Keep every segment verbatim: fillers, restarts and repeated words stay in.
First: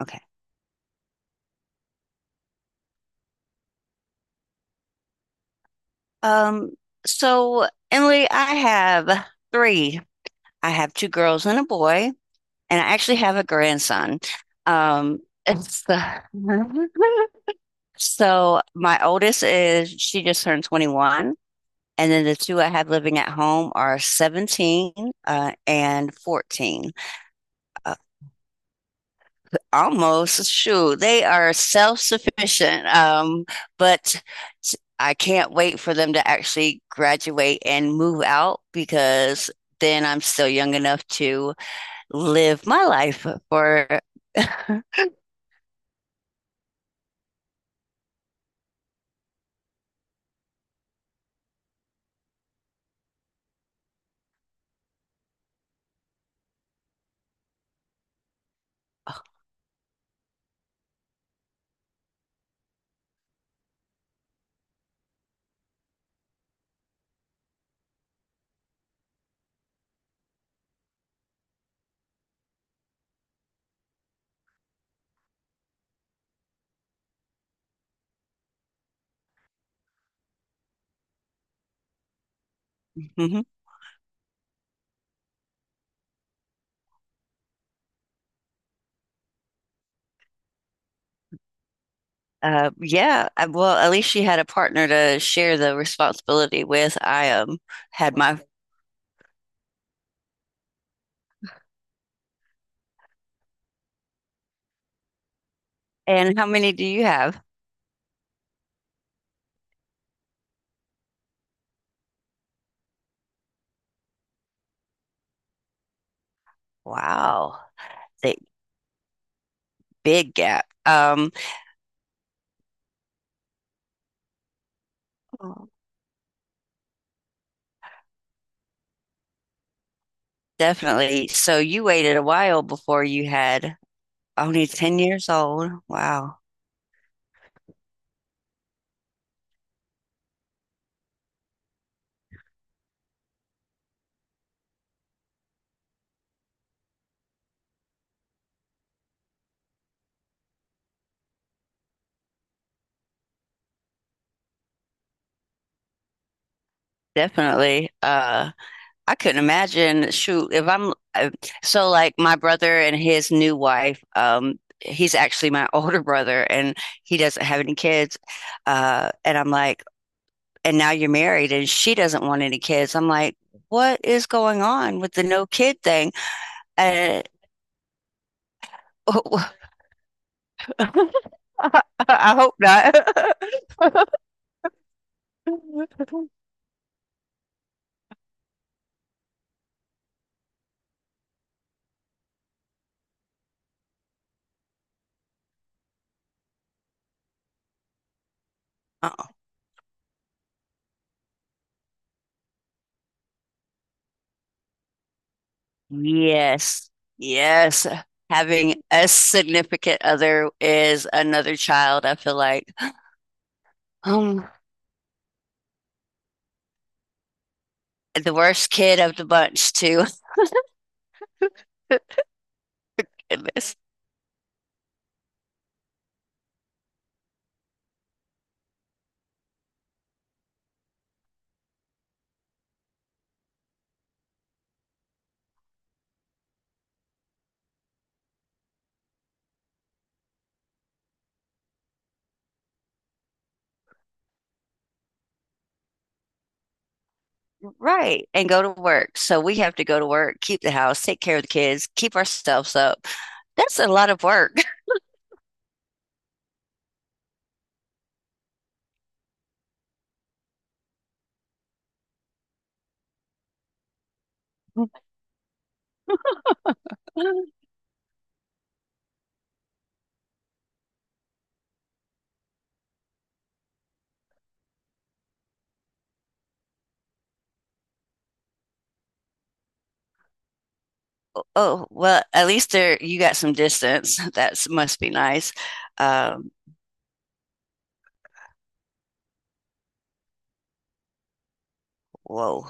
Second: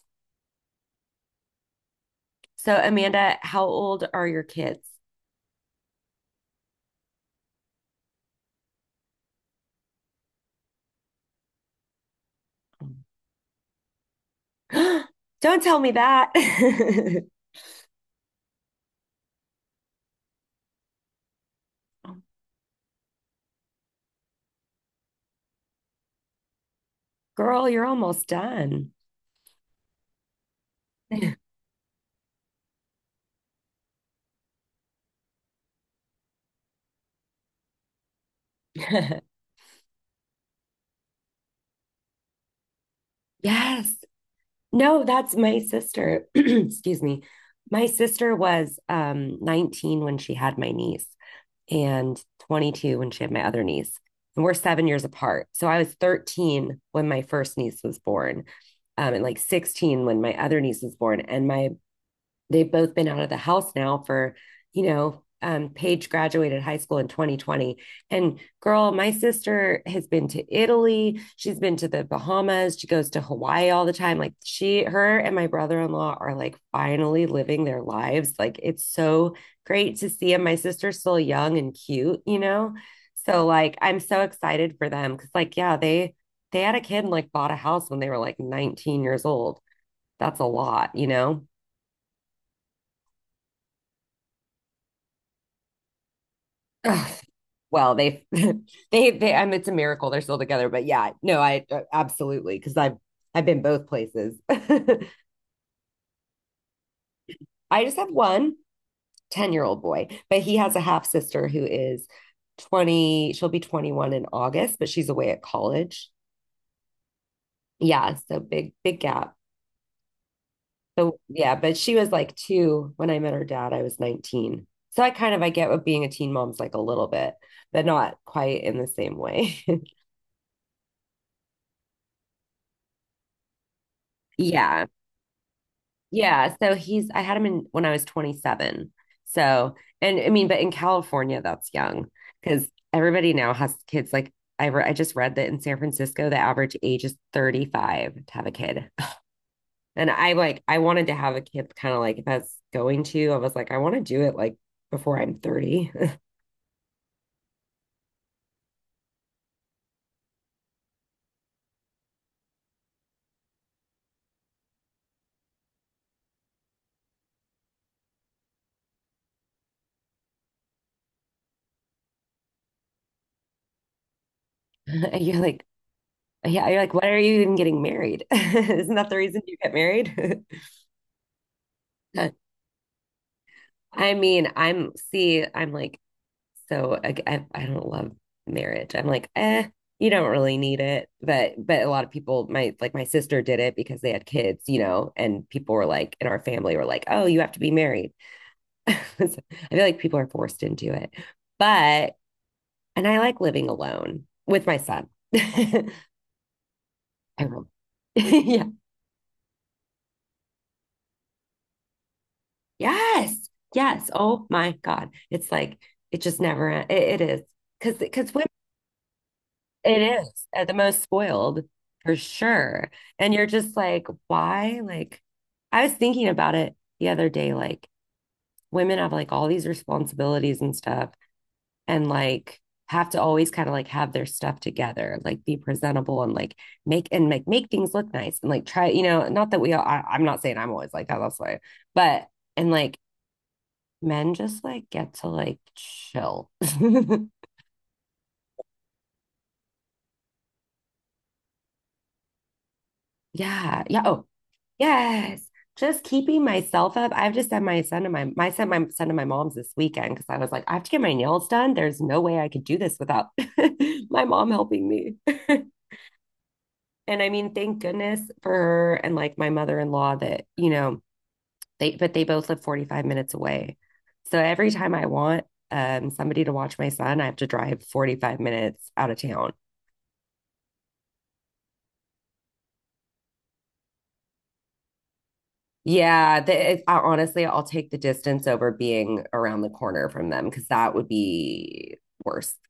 Okay. So, Amanda, how old are your kids? Um, so Emily, I have three. I have two girls and a boy, and I actually have a grandson. Um, Don't tell it's me the that. so my oldest is she just turned twenty-one, and then the two I have living at home are seventeen uh, and fourteen. Girl, you're Uh, almost done. Almost shoot. They are self-sufficient, um, but I can't wait for them to actually graduate and move out because then I'm still young enough to live my life Yes. for. No, that's my sister. Excuse me. My sister was um, nineteen when she had my niece and twenty-two when she had my other niece. And we're seven years apart. So I was thirteen when my first niece was born, um, and like sixteen when my other niece was born. And my they've both been out of the house now. for, you know, um, Paige graduated high school in twenty twenty. And girl, my sister has been to Italy. She's been to the Bahamas. She goes to Hawaii all the time. Like she, her, and my brother in law are like finally living their lives. Like it's so great to see them. My sister's still young and cute, you know? Mhm. So like I'm so excited for them because like yeah they they had a kid and like bought a house when they were like nineteen years old. That's a lot, you know. Uh, yeah, I- well, at least she had a partner to share the responsibility with. Ugh, I um well, had they my, they they I mean, it's a miracle they're still together, but yeah, no, I uh, absolutely, because I've I've been both places. I and how many do you have? just have one ten year old boy, but he has a half sister who is twenty. She'll be twenty-one in August, but she's away at college. Wow, Yeah, the so big big gap. big gap. So Um, yeah, but she was like two when I met her dad. I was nineteen, so I kind of I Oh. get what being a teen mom's like, a little bit, but not quite in the same way. Definitely. So you waited a while before you had only Yeah, ten years old. Wow. yeah, so he's I had him in when I was twenty-seven. So, and I mean, but in California, that's young because everybody now has kids. Like I re I just read that in San Francisco, the average age is thirty-five to have a kid. And I like I wanted to have a kid kind of like, if I was going to, I was like, I want to do it like before I'm thirty. Definitely. Uh, I couldn't imagine. Shoot, if I'm uh, so like my brother and his new wife, um, he's actually my older brother and he doesn't have any kids. Uh, and I'm like, and now you're married and she doesn't want any kids. I'm like, what is going on with And the you're no like, kid thing? yeah, you're like, why are Uh, you even getting married? Isn't that the reason oh, you get married? I mean, I'm see, I'm like so I, I, I don't love marriage. I'm like, eh, you don't really need it. But but a lot of people, my like my sister did it because they had kids, you know, and people were like in our family were like, oh, you have to be married. So I feel like people are forced into it. But and I like living alone with my son. I yes. will. Yes. Yeah. Having a significant other is another child, I feel like. Yes. Yes. Oh Um, my God. It's like it just never it, it is. Cause because the worst kid of the bunch it too. is at the most spoiled, for sure. And you're just like, why? Like, I was thinking about it the other day. Like, women have like all these responsibilities and stuff, and like have to always kind of like have their stuff together, like be presentable, and like make and like make things look nice, and like try, you know, not that we all, I, I'm not saying I'm always like that, that's why, but and like men just like get to like chill. Right. And go to work. So we have to go to work, keep the house, take care of the kids, keep ourselves up. That's Yeah. a Yeah. lot of Oh, work. yes. Just keeping myself up. I have just sent my son to my my sent my son to my mom's this weekend because I was like, I have to get my nails done. There's no way I could do this without my mom helping me. And I mean, thank goodness for her and like my mother-in-law, that, you know, they but they both live forty-five minutes away. So every time I want um somebody to watch my son, I have to drive forty-five minutes out of town. Oh, well, at least there you got some distance. That must be nice. Yeah, Um, the, it, I, honestly, I'll take the distance over being around the corner from them because that would be worse. whoa.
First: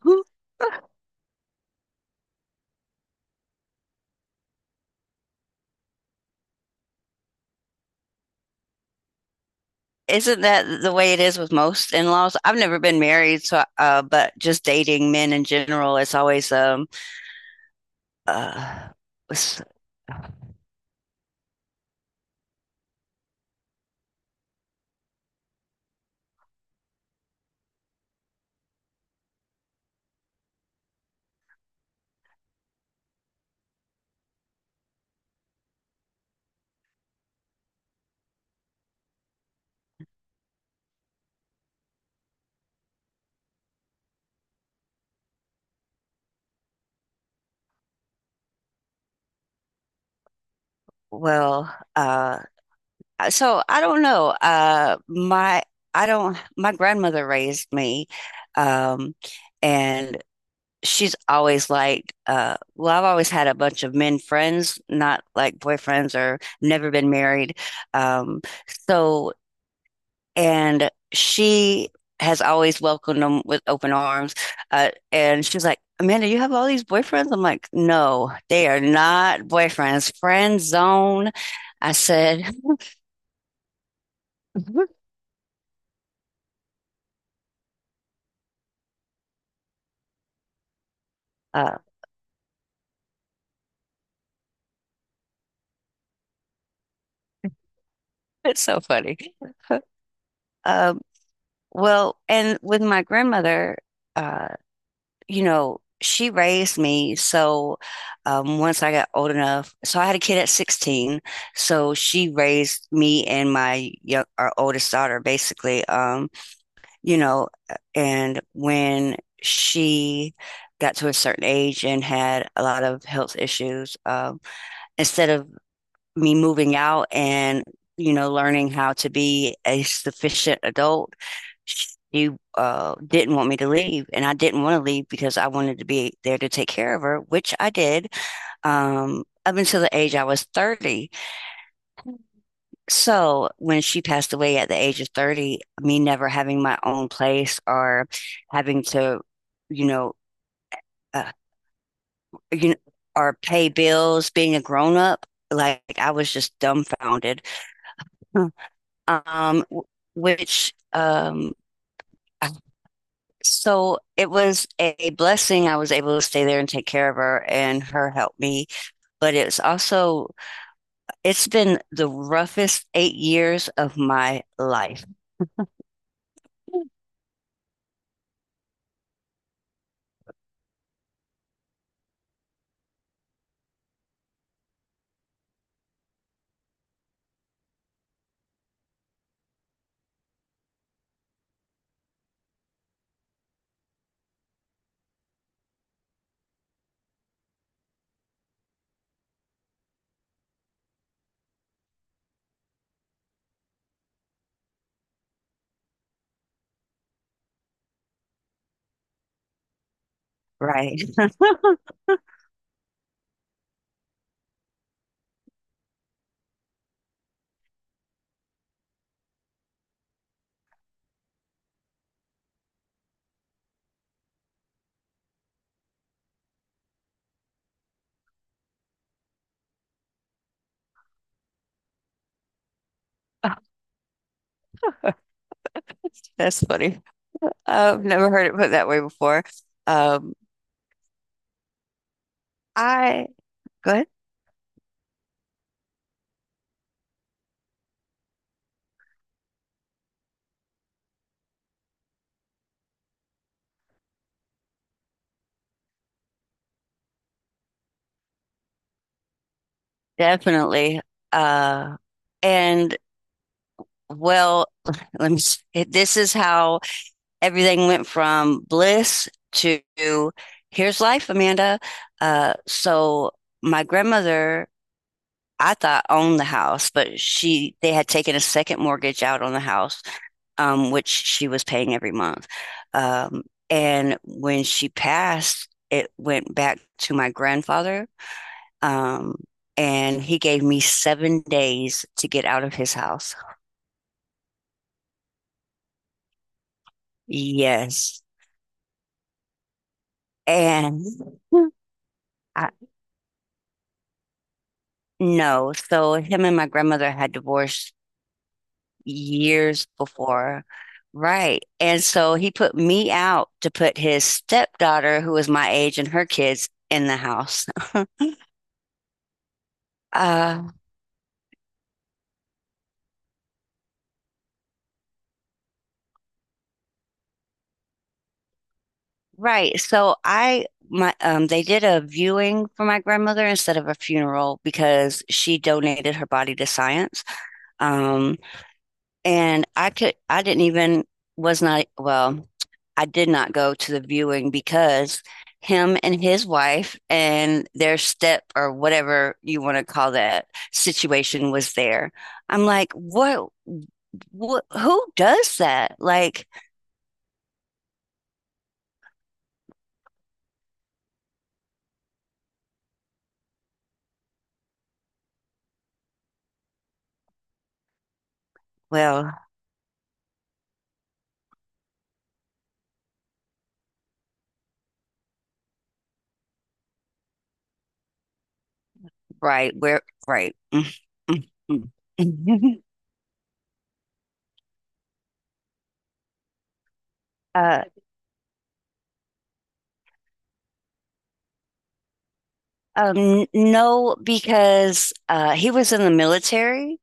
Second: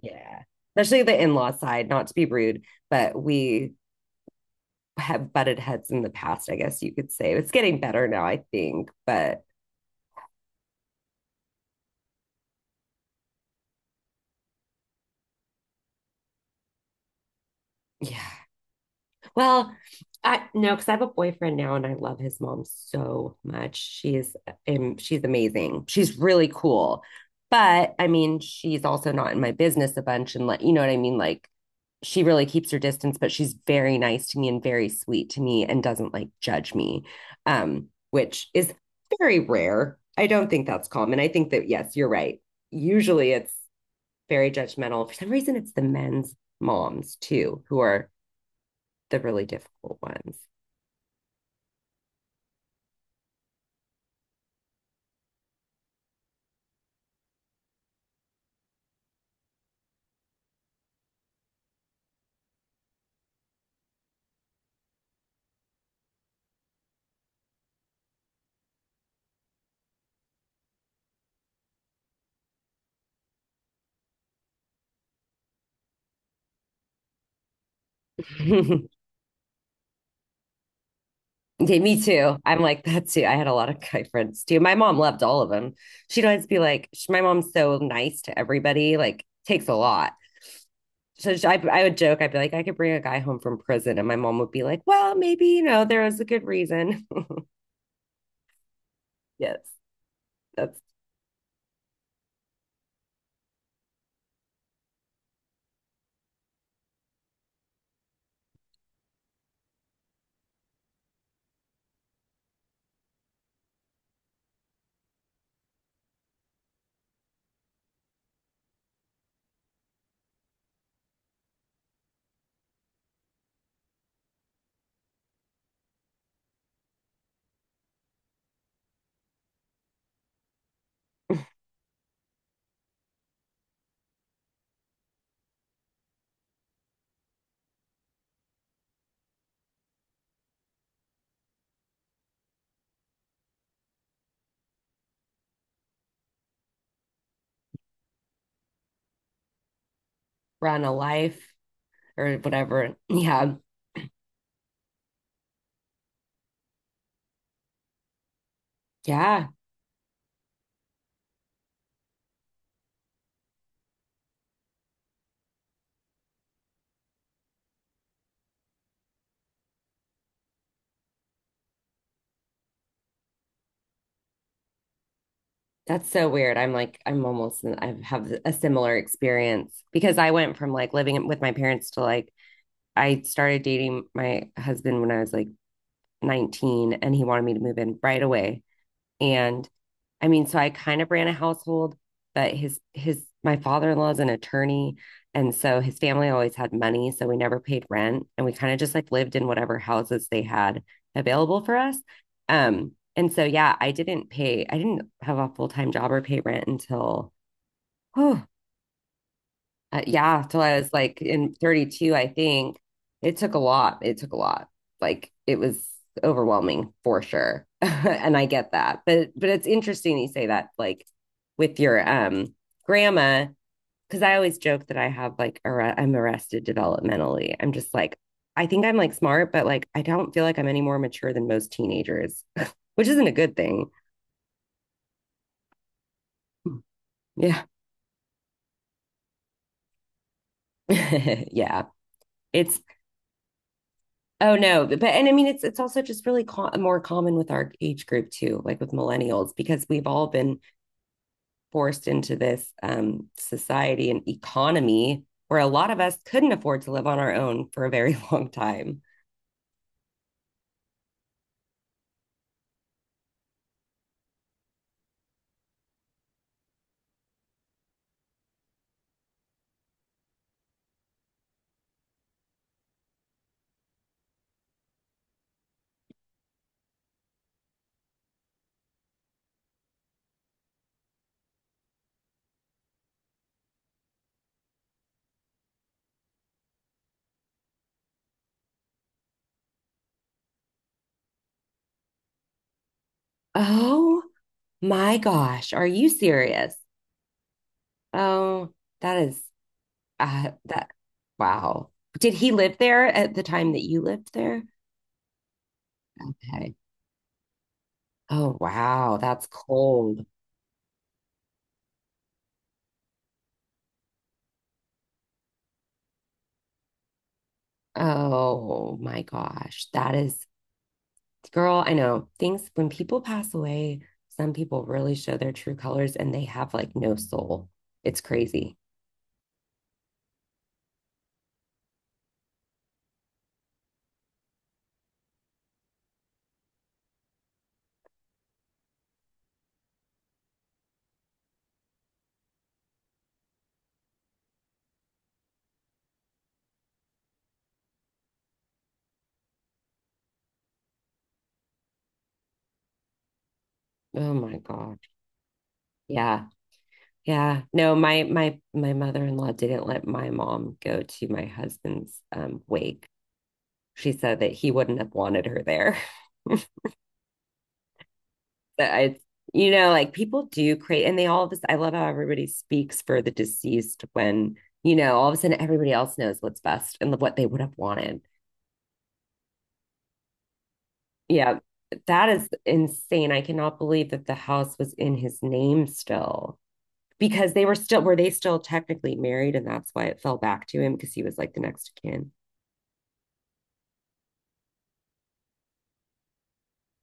Yeah. Especially the in-law side, not to be rude, but we have butted heads in the past, I guess you could say. It's getting better now, I think, but Isn't that the way it is with most in laws? I've never been married, so uh, but just dating men in general, it's always um, yeah. uh, Well, I no, because I have a boyfriend now and I love his mom so much. She's um, she's amazing. She's really cool. But I mean, she's also not in my business a bunch, and like, you know what I mean? Like, she really keeps her distance, but she's very nice to me and very sweet to me and doesn't like judge me. Um, which is very rare. I don't think that's common. I think that, yes, you're right. Usually it's very judgmental. For some reason, it's the men's moms too who are the really difficult ones. well, uh, Uh, so I don't know. Uh, my I don't. My grandmother raised me, um, and she's always liked. Uh, well, I've always had a bunch of men friends, not like boyfriends, or never been married. Um, so and she has always welcomed them with open arms. Uh, and she's like, Amanda, you have all these boyfriends? I'm like, no, they are not boyfriends. Friend zone. Okay, I me too. said, I'm like that too. I had a lot of guy friends too. My mom loved all of them. She'd always be like, sh- my mom's so nice to everybody, like, takes a lot. So sh- I, uh, I would joke, I'd be like, I could bring a guy home from prison. And my mom would be like, well, maybe, you know, there was a good reason. it's so funny. Yes, that's Uh, well, and with my grandmother, uh, you know, she raised me. So um, once I got old enough, so I had a kid at sixteen. So she raised me and my young, our oldest daughter, basically. Um, you know, uh, and when she got to a certain age and had a lot of health issues, um, instead of me moving out and, you know, learning how to be a sufficient adult, she uh, didn't want me to leave. And I didn't want to leave because I wanted to be there to take care of her, which I did um, up until the age I was thirty. So when she passed away at the age of thirty, me never having my own place or having to, you know, run a uh, life or you know, whatever. or Yeah. pay bills, being a grown up, like I was just dumbfounded. Hmm. Yeah. um, which um, so it was a blessing. I was able to stay there and take care of her, and her helped me. But it's also it's been the roughest eight years of my life. That's so weird. I'm like, I'm almost, I have a similar experience because I went from like living with my parents to like I started dating my husband when I was like nineteen, and he wanted me to move in right away. And I mean, so I kind of ran a household, but his his my father-in-law is an attorney, and so his family always had money, so we never paid rent, and we kind of just like lived in whatever houses they had available for us. Um and so yeah, I didn't pay I didn't have a full-time job or pay rent until oh, uh, yeah, till I was Right. like in thirty-two, I think. It took a lot. It took a lot. Like, it was overwhelming for sure. And I get that. But but it's interesting you say that, like with your um grandma, because I always joke that I have like arre- I'm arrested developmentally. I'm just like, I think I'm like smart, but like I don't feel like I'm any more mature than most teenagers, which isn't a good thing. That's Hmm. funny. Yeah. I've never heard it put that way before. Um, Yeah. It's I go ahead. Oh no, but and I mean it's it's also just really co more common with our age group too, like with millennials, because we've all been forced into this um, society and economy where a lot of us couldn't afford to live on our own for a very long time. Definitely. Uh, and Well, let me. it- This is how everything went from bliss to here's life, Amanda. Uh, so my grandmother, I thought owned the house, but she they had taken a second mortgage out on the house, um, which she was paying every month. Um, and when she passed, it went back to my grandfather, um, and he gave me seven days to get out of his house. Oh my gosh, are you serious? Yes. Oh, that is uh, that And wow. Did he I, live there at the time that you lived there? no, so him and my Okay. grandmother had divorced Oh wow, that's years cold. before. Right. And so he put me out to put his stepdaughter, who was my age, and her kids in the house. Oh my gosh, that is Uh, girl, I know, things when people pass away, some people really show their true colors and they have like no soul. It's crazy. right. So I my um they did a viewing for my grandmother instead of a funeral because she donated her body to science. Um and I could I didn't even was not well, I did not go to the viewing because him and his wife and their step or whatever you want to call that situation was there. I'm like, what, Oh my what God. who does that? Yeah. Like, Yeah. No, my my my mother-in-law didn't let my mom go to my husband's um wake. She said that he wouldn't have wanted her there. But I, well, you know, like, people do create and they all of this. I love how everybody speaks for the deceased when, you know, all of a sudden everybody else knows what's best and what they would have wanted. right, We're right. Yeah, that is insane. I cannot believe that the house was in his name still, because they were uh still were they still technically married, and that's why it fell back to him, because he was like the next of kin. um no because uh he was in the military.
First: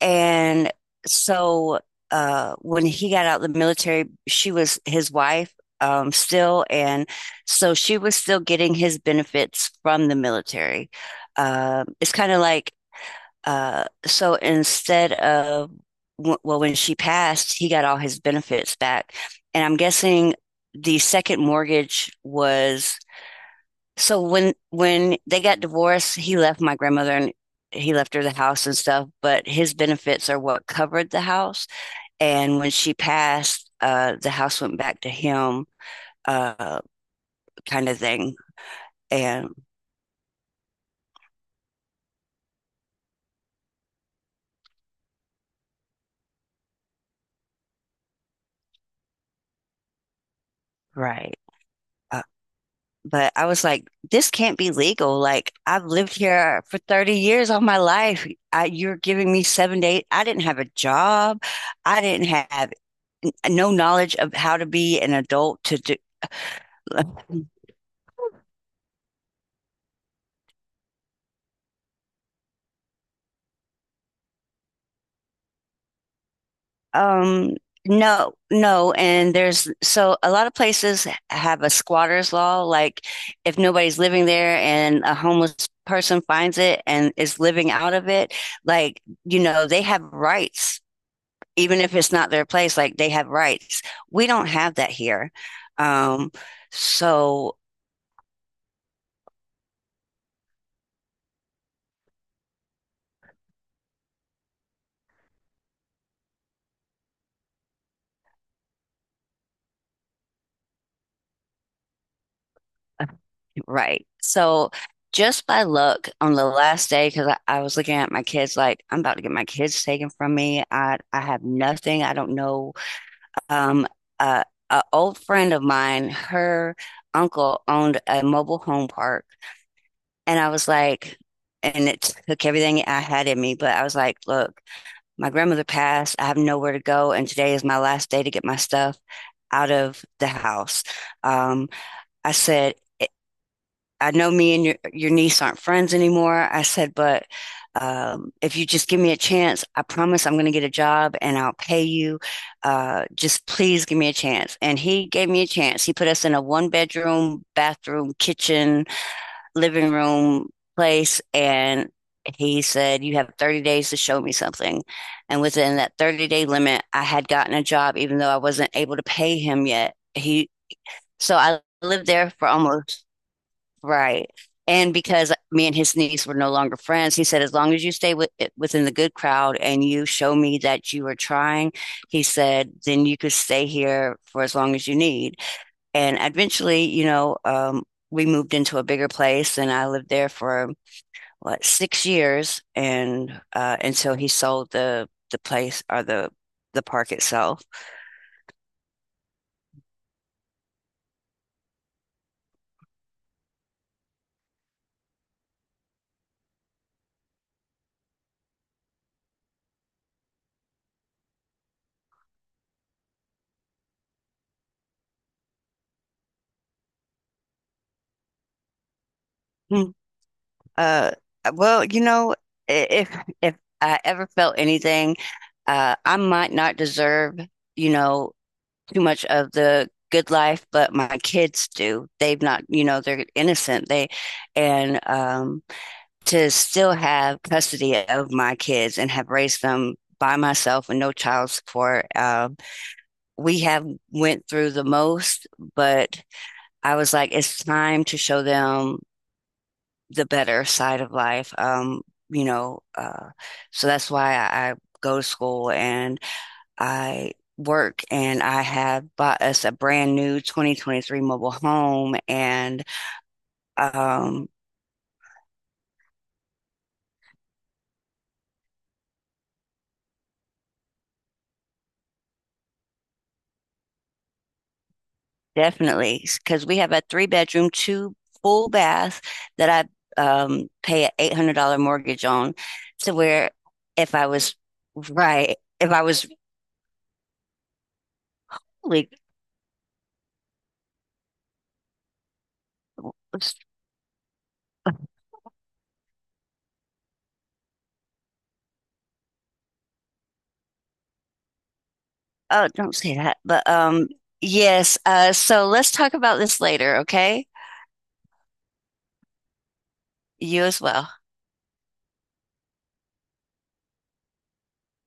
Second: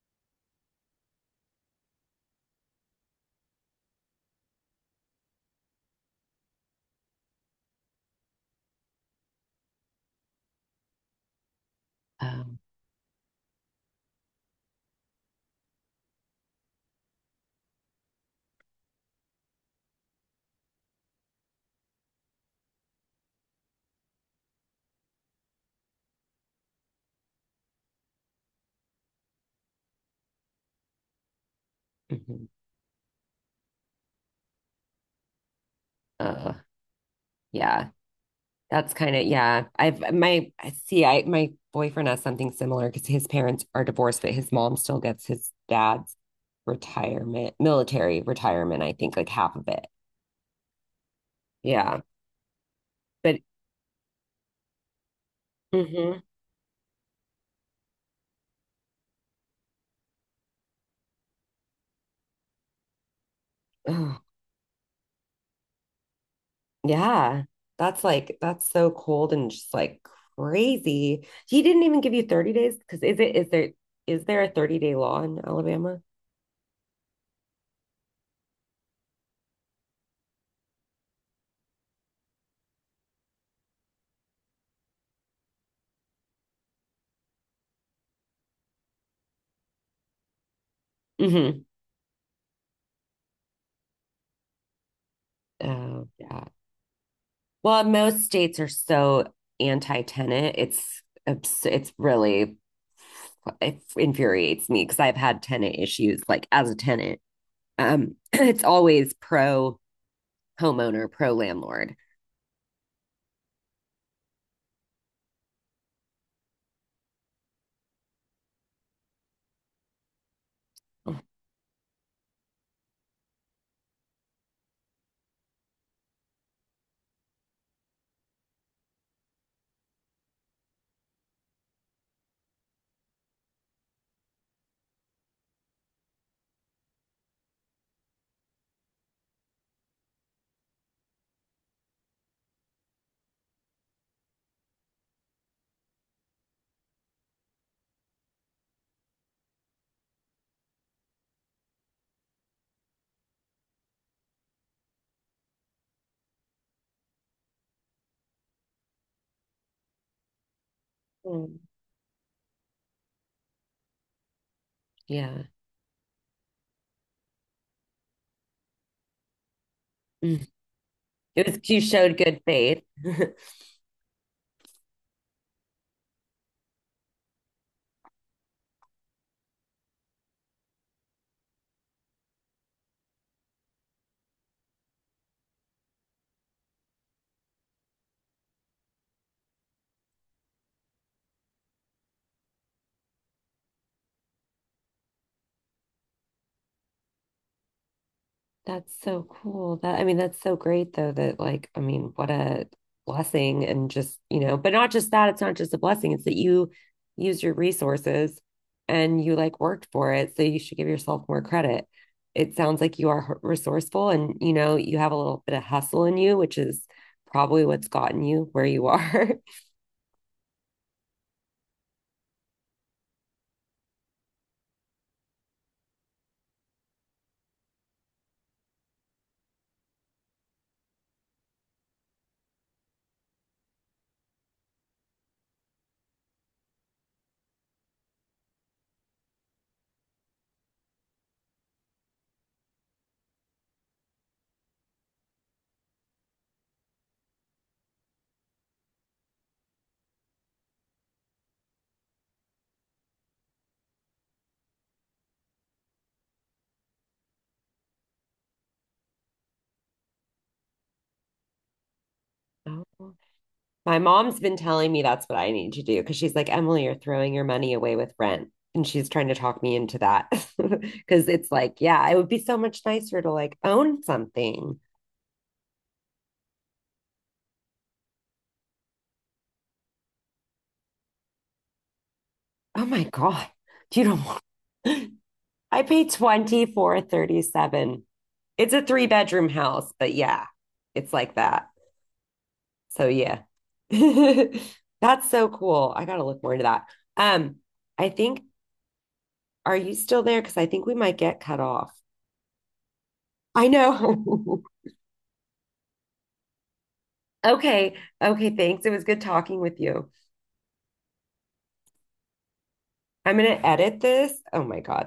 And so uh, When he got out of the military, she was his wife um, still. And so she was still getting his benefits from the military. Um it's kind of Um, like, uh, so instead of, well, when she passed, he got all his benefits back. And I'm guessing the second mortgage was so when when they got divorced, he left my grandmother and he left her the house and stuff, but his benefits are what covered the house. mhm. And when she passed, uh, the house went back to him, uh, uh, kind yeah, of thing. that's kind of, And yeah. I've my I see I My boyfriend has something similar, because his parents are divorced, but his mom still gets his dad's retirement, military retirement, I think, like half of it. right. Yeah, Uh, but but I was like, this can't be legal. Like I've lived hmm here for thirty years of my life. I, you're giving me seven to eight. I didn't have a job. I didn't have no knowledge of how to be an adult to do. yeah, that's like that's so cold and just like crazy. He didn't even give you thirty days, because is it is there is there a thirty day law in Alabama? Um, no, no, and there's so a lot of places have a squatter's law, like if nobody's living there and a homeless person finds it and is living out of it, like, you know, they have rights, Hmm. even if it's not their place, like they have rights. We don't have that here. Oh Um, yeah. so Well, most states are so anti-tenant. It's abs- it's really it infuriates me because I've had tenant issues like as a tenant. Um, it's always pro homeowner, pro landlord. right. So just by luck on the last day, because I, I was looking at my kids like, I'm about to get my kids taken from me. I I have nothing. I don't know um, a, a old friend of mine, her uncle owned a mobile home park, and I was like, and it took everything I had in me, but I was like, look, my grandmother passed. I have nowhere to go, and today is my last day to get my stuff out of the house. Um, I said, I know me and your your niece aren't friends anymore. I said, but um, if you just give me a chance, I promise I'm going to get a job and I'll pay you. Uh, just please give me a chance. And he gave me a chance. He put us in a one bedroom, bathroom, kitchen, living room place. Mm, And he said, you have thirty days to show me something. And yeah. within that thirty day limit, I had gotten a job, even though I wasn't able to pay him yet. Mm. He, so It was, I you lived showed there good for faith. almost. Right. And because me and his niece were no longer friends, he said, as long as you stay with, within the good crowd and you show me that you are trying, he said, then you could stay here for as long as you need. And eventually, you know, um, we moved into a bigger place and I lived there for what, six years. And uh, until he sold the, the place or the, the park itself. That's so cool. That I mean, that's so great though that, like, I mean, what a blessing, and just, you know, but not just that, it's not just a blessing, it's that you use your resources and you like worked for it, so you should give yourself more credit. It sounds like you are resourceful and, you know, you have a little bit of hustle in you, which is probably what's gotten you where you are. Hmm. Uh, well, you know, I- if if I ever felt anything, uh, I might not deserve, you know, too much of the good life, but my kids do. They've not, you know, they're innocent. They and um, to still have custody of my kids and have raised them by myself with no child support. Um, we have went through the most, but I was like, it's time to show them the better side of life. Um, you know, uh, so that's why I, I go to school and I work and I have bought us a brand new twenty twenty-three mobile home and Oh. My mom's um been telling me that's what I need to do, because she's like, Emily, you're throwing your money away with rent. And she's trying to talk me into that because it's like, yeah, it would be so much nicer to like own something. definitely because we have a three bedroom, two full bath that I um pay an eight hundred dollars mortgage on Oh my to God. where You if don't I want. was right, I if I pay was twenty-four thirty-seven. It's a three really. bedroom house, but yeah, it's like that. So yeah. That's so cool. I gotta look more into that. Um, I think, are you still there? Because I think we might get cut off. Oh, don't say that. I But um, know. yes. Uh, so let's talk about this later, okay? Okay. Okay. Thanks. It was good talking with you. You as well. I'm going to edit this. Oh my God.